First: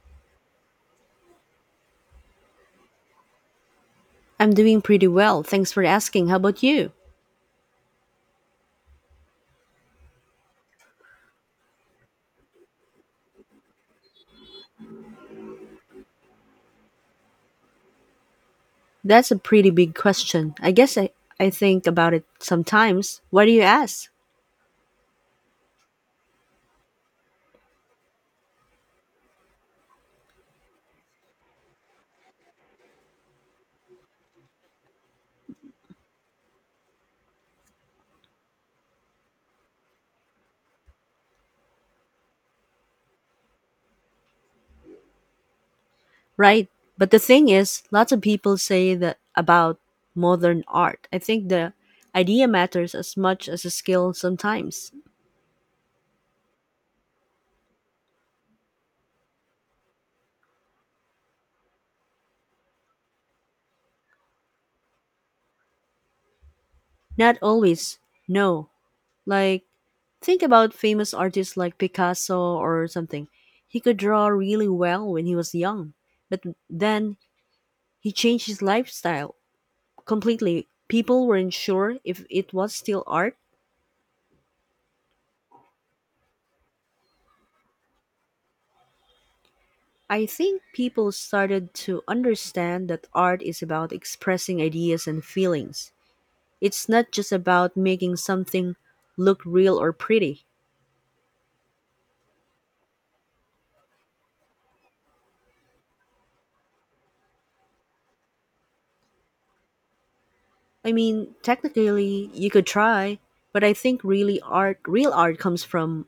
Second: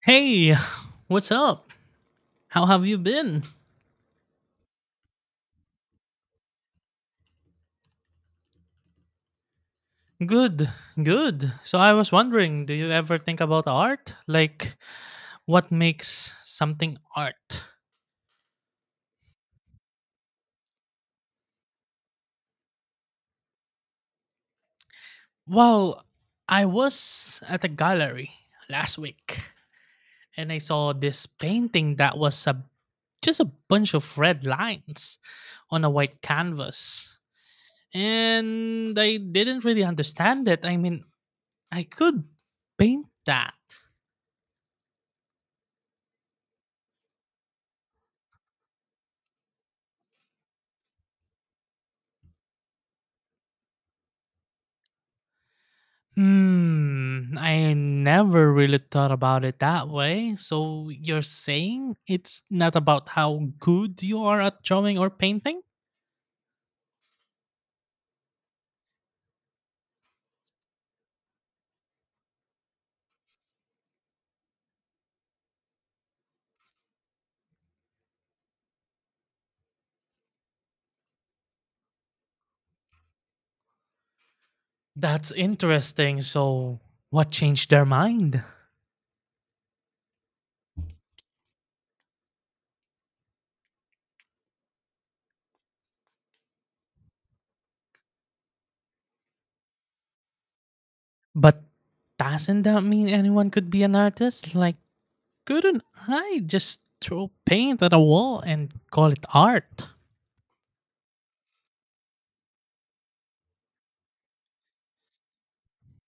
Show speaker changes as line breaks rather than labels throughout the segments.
Hey, what's up? How have you been?
I'm doing pretty well. Thanks for asking. How about you?
Good, good. So I was wondering, do you ever think about art? Like, what makes something art?
That's a pretty big question. I guess I think about it sometimes. Why do you ask?
Well, I was at a gallery last week and I saw this painting that was just a bunch of red lines on a white canvas. And I didn't really understand it. I could paint that.
Right. But the thing is, lots of people say that about modern art. I think the idea matters as much as the skill sometimes.
I never really thought about it that way. So you're saying it's not about how good you are at drawing or painting?
Not always. No. Like, think about famous artists like Picasso or something. He could draw really well when he was young, but then he changed his lifestyle completely. People weren't sure if it was still art.
That's interesting. So what changed their mind?
I think people started to understand that art is about expressing ideas and feelings. It's not just about making something look real or pretty.
But doesn't that mean anyone could be an artist? Like, couldn't I just throw paint at a wall and call it art?
I mean, technically, you could try, but I think really art, real art comes from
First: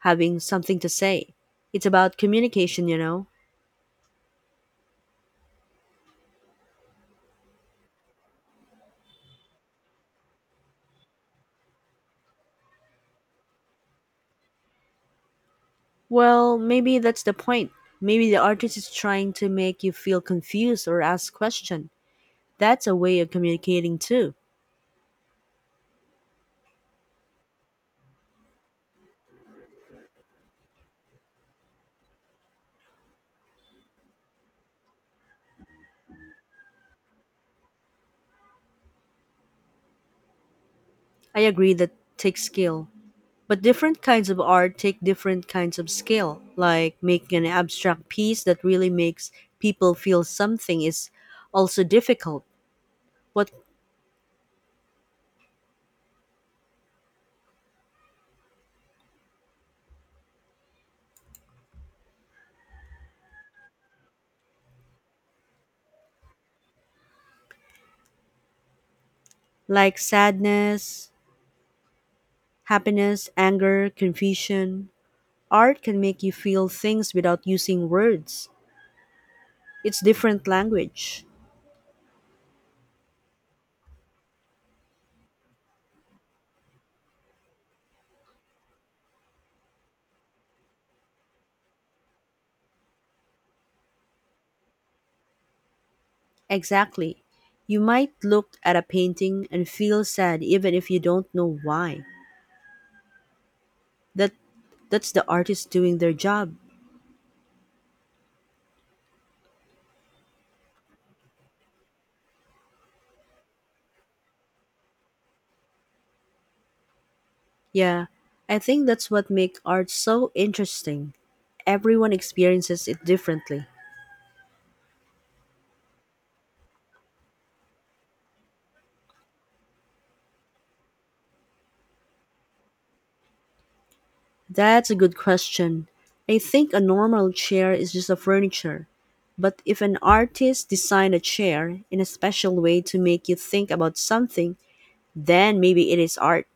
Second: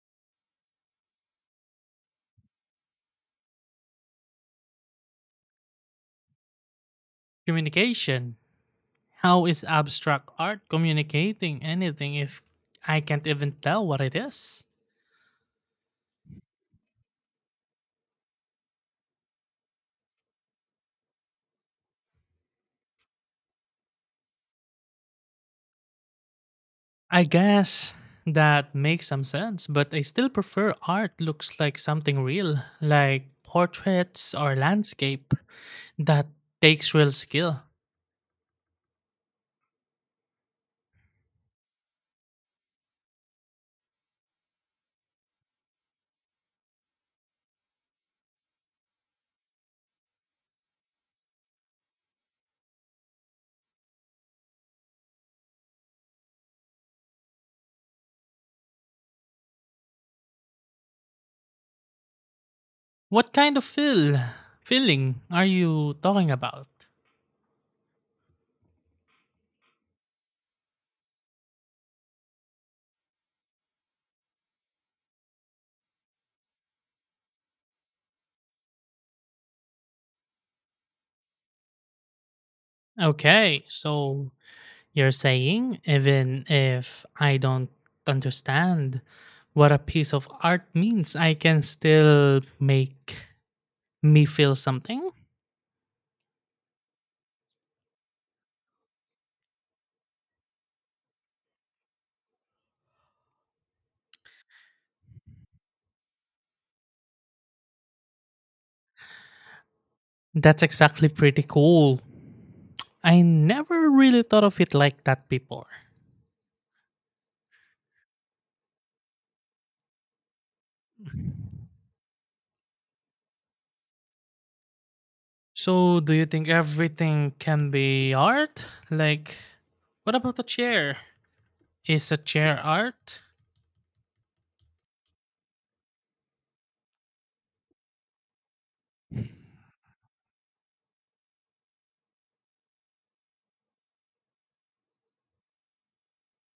having something to say. It's about communication, you know?
Communication. How is abstract art communicating anything if I can't even tell what it is?
Well, maybe that's the point. Maybe the artist is trying to make you feel confused or ask questions. That's a way of communicating too.
I guess that makes some sense, but I still prefer art looks like something real, like portraits or landscape that takes real skill.
I agree that takes skill. But different kinds of art take different kinds of skill. Like making an abstract piece that really makes people feel something is also difficult. What
What kind of feeling are you talking about?
like sadness, happiness, anger, confusion. Art can make you feel things without using words. It's different language.
Okay, so you're saying even if I don't understand what a piece of art means, I can still make me feel something?
Exactly. You might look at a painting and feel sad even if you don't know why. That that's the artist doing their job.
That's exactly pretty cool. I never really thought of it like that before.
Yeah. I think that's what makes art so interesting. Everyone experiences it differently.
So, do you think everything can be art? Like, what about a chair? Is a chair art?
That's a good question. I think a normal chair is just a furniture. But if an artist designed a chair in a special way to make you think about something, then maybe it is art.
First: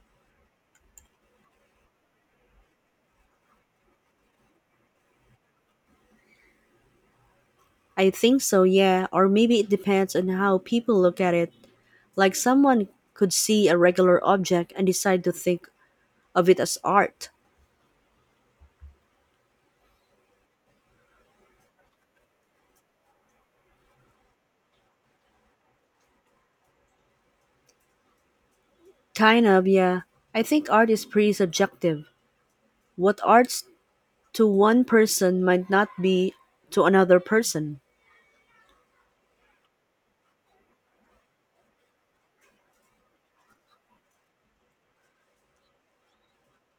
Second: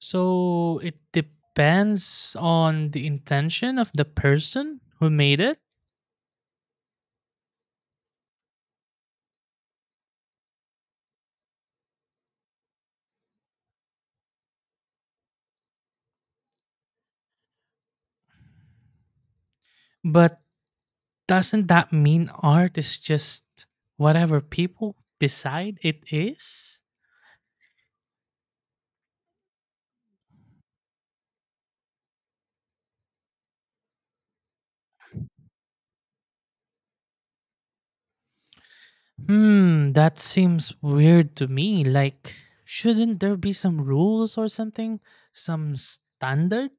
So, it depends on the intention of the person who made it.
I think so, yeah, or maybe it depends on how people look at it. Like someone could see a regular object and decide to think of it as art.
But doesn't that mean art is just whatever people decide it is?
Kind of, yeah. I think art is pretty subjective. What art's to one person might not be to another person.
That seems weird to me. Like, shouldn't there be some rules or something? Some standard?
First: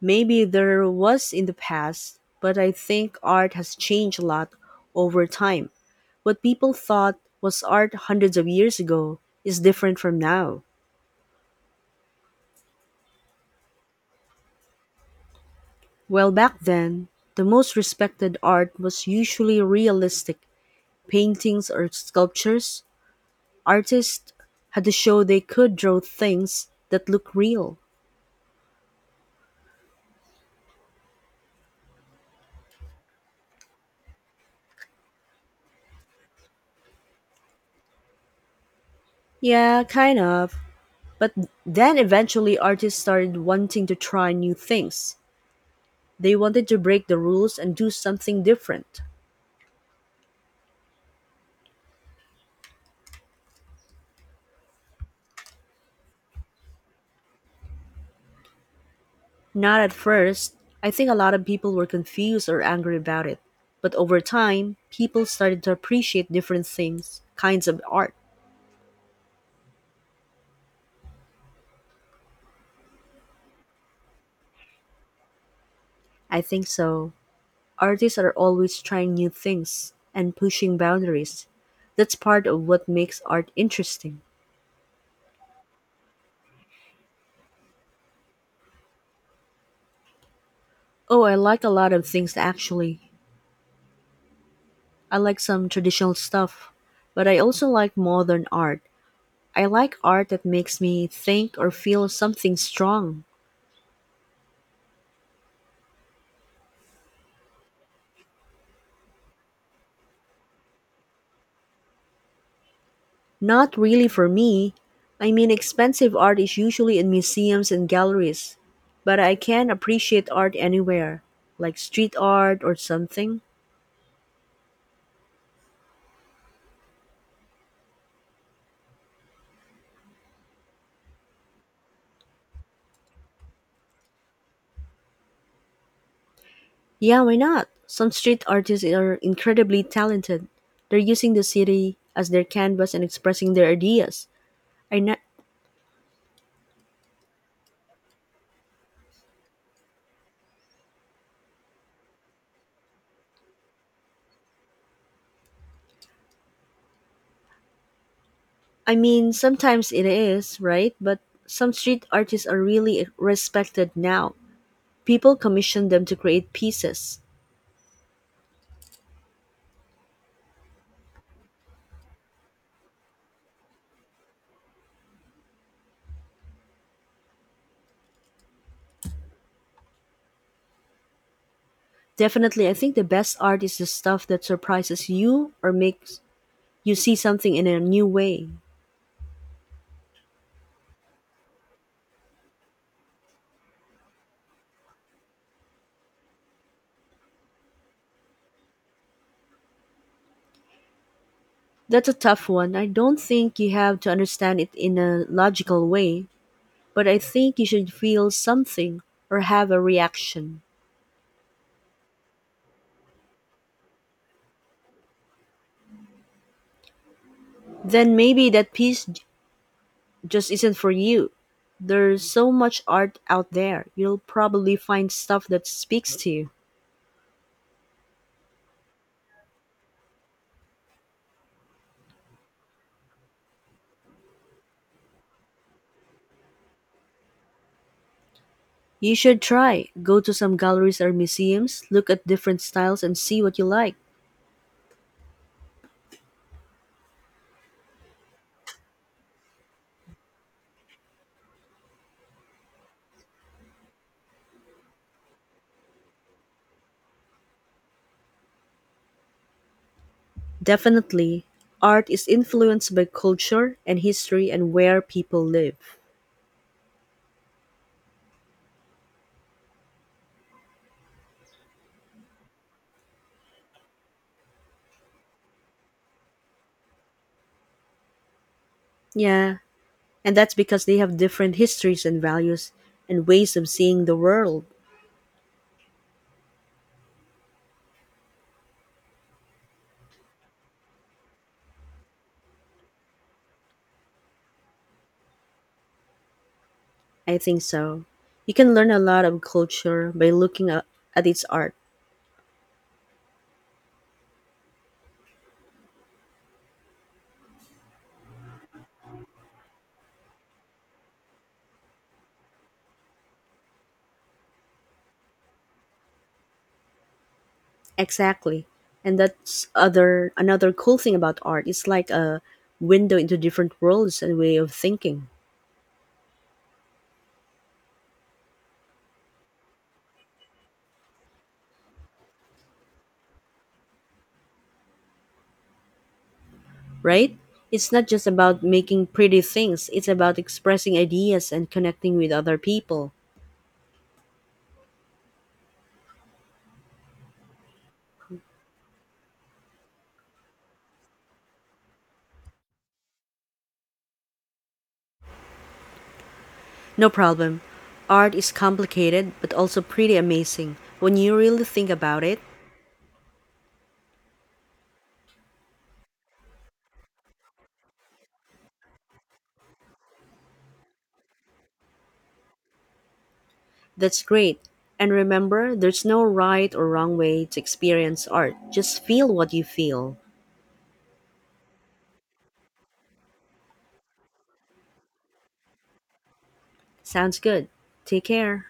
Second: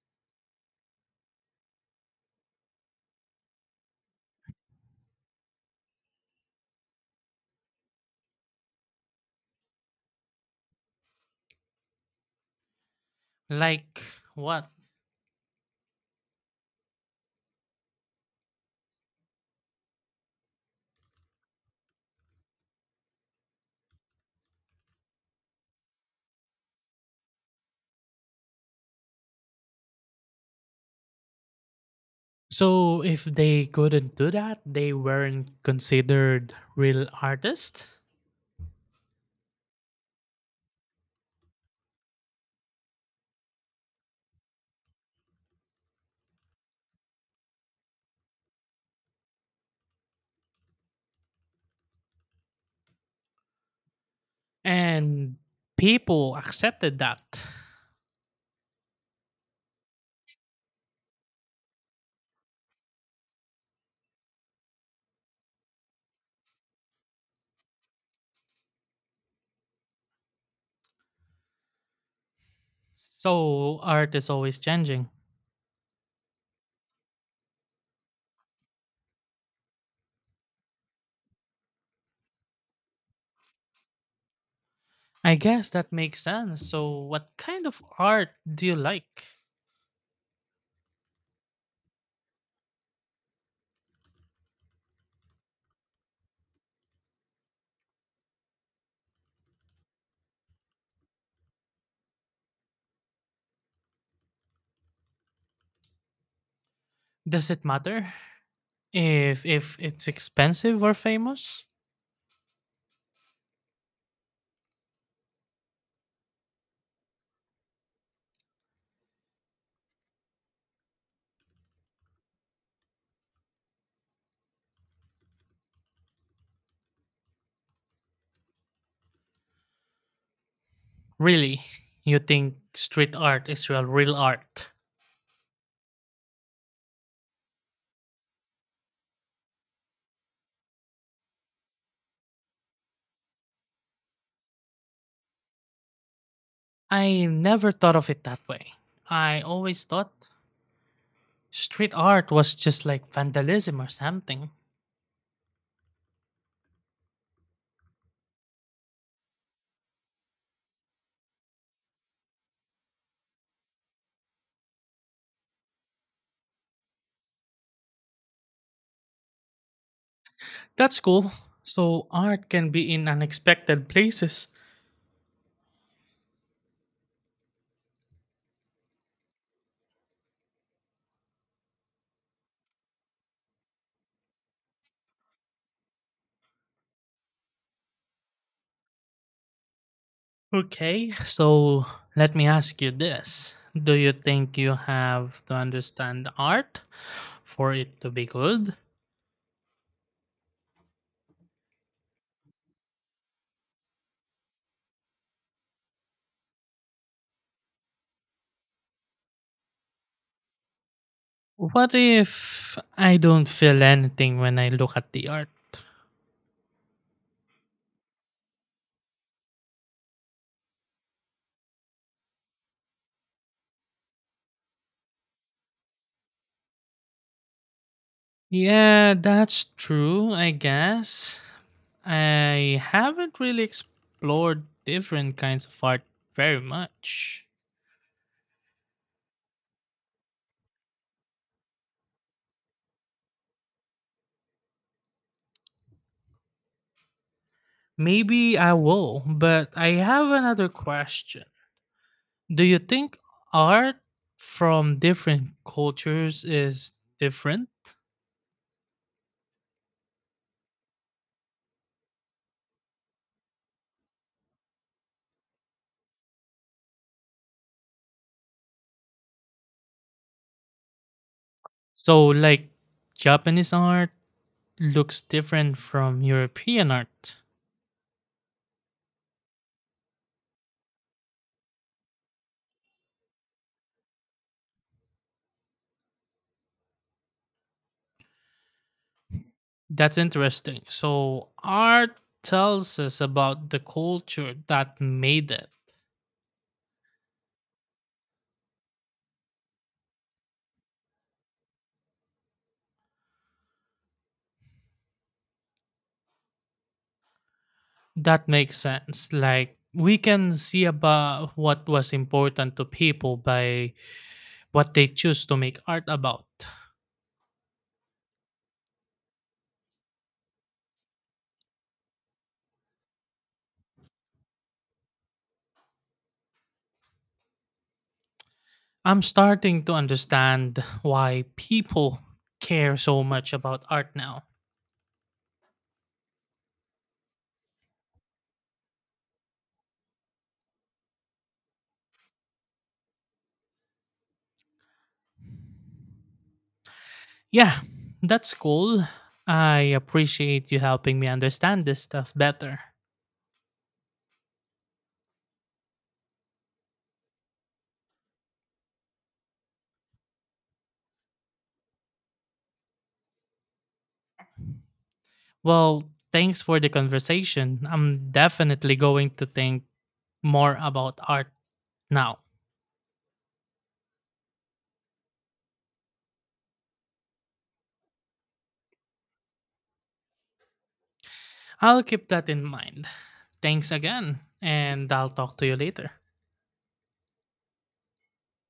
Maybe there was in the past, but I think art has changed a lot over time. What people thought was art hundreds of years ago is different from now.
Like, what?
Well, back then, the most respected art was usually realistic paintings or sculptures. Artists had to show they could draw things that look real.
So, if they couldn't do that, they weren't considered real artists?
Yeah, kind of. But then eventually artists started wanting to try new things. They wanted to break the rules and do something different.
And people accepted that.
Not at first, I think a lot of people were confused or angry about it. But over time, people started to appreciate different things, kinds of art.
So, art is always changing.
I think so. Artists are always trying new things and pushing boundaries. That's part of what makes art interesting.
I guess that makes sense. So what kind of art do you like?
Oh, I like a lot of things actually. I like some traditional stuff, but I also like modern art. I like art that makes me think or feel something strong.
Does it matter if it's expensive or famous?
Not really for me. I mean, expensive art is usually in museums and galleries, but I can appreciate art anywhere, like street art or something.
Really? You think street art is real art?
Yeah, why not? Some street artists are incredibly talented. They're using the city as their canvas and expressing their ideas. I, na-
I never thought of it that way. I always thought street art was just like vandalism or something.
I mean, sometimes it is, right? But some street artists are really respected now. People commission them to create pieces.
That's cool. So art can be in unexpected places.
Definitely, I think the best art is the stuff that surprises you or makes you see something in a new way.
Okay, so let me ask you this. Do you think you have to understand art for it to be good?
That's a tough one. I don't think you have to understand it in a logical way, but I think you should feel something or have a reaction.
What if I don't feel anything when I look at the art?
Then maybe that piece just isn't for you. There's so much art out there. You'll probably find stuff that speaks to you.
Yeah, that's true, I guess. I haven't really explored different kinds of art very much.
You should try. Go to some galleries or museums, look at different styles, and see what you like.
Maybe I will, but I have another question. Do you think art from different cultures is different?
Definitely, art is influenced by culture and history and where people live.
So, like, Japanese art looks different from European art.
Yeah, and that's because they have different histories and values and ways of seeing the world.
That's interesting. So art tells us about the culture that made it.
I think so. You can learn a lot of culture by looking at its art.
That makes sense. Like we can see about what was important to people by what they choose to make art about.
Exactly. And that's other another cool thing about art. It's like a window into different worlds and way of thinking,
I'm starting to understand why people care so much about art now.
right? It's not just about making pretty things, it's about expressing ideas and connecting with other people.
Yeah, that's cool. I appreciate you helping me understand this stuff better.
No problem. Art is complicated but also pretty amazing. When you really think about it,
Well, thanks for the conversation. I'm definitely going to think more about art now.
that's great. And remember, there's no right or wrong way to experience art. Just feel what you feel.
I'll keep that in mind. Thanks again, and I'll talk to you later.
Sounds good. Take care.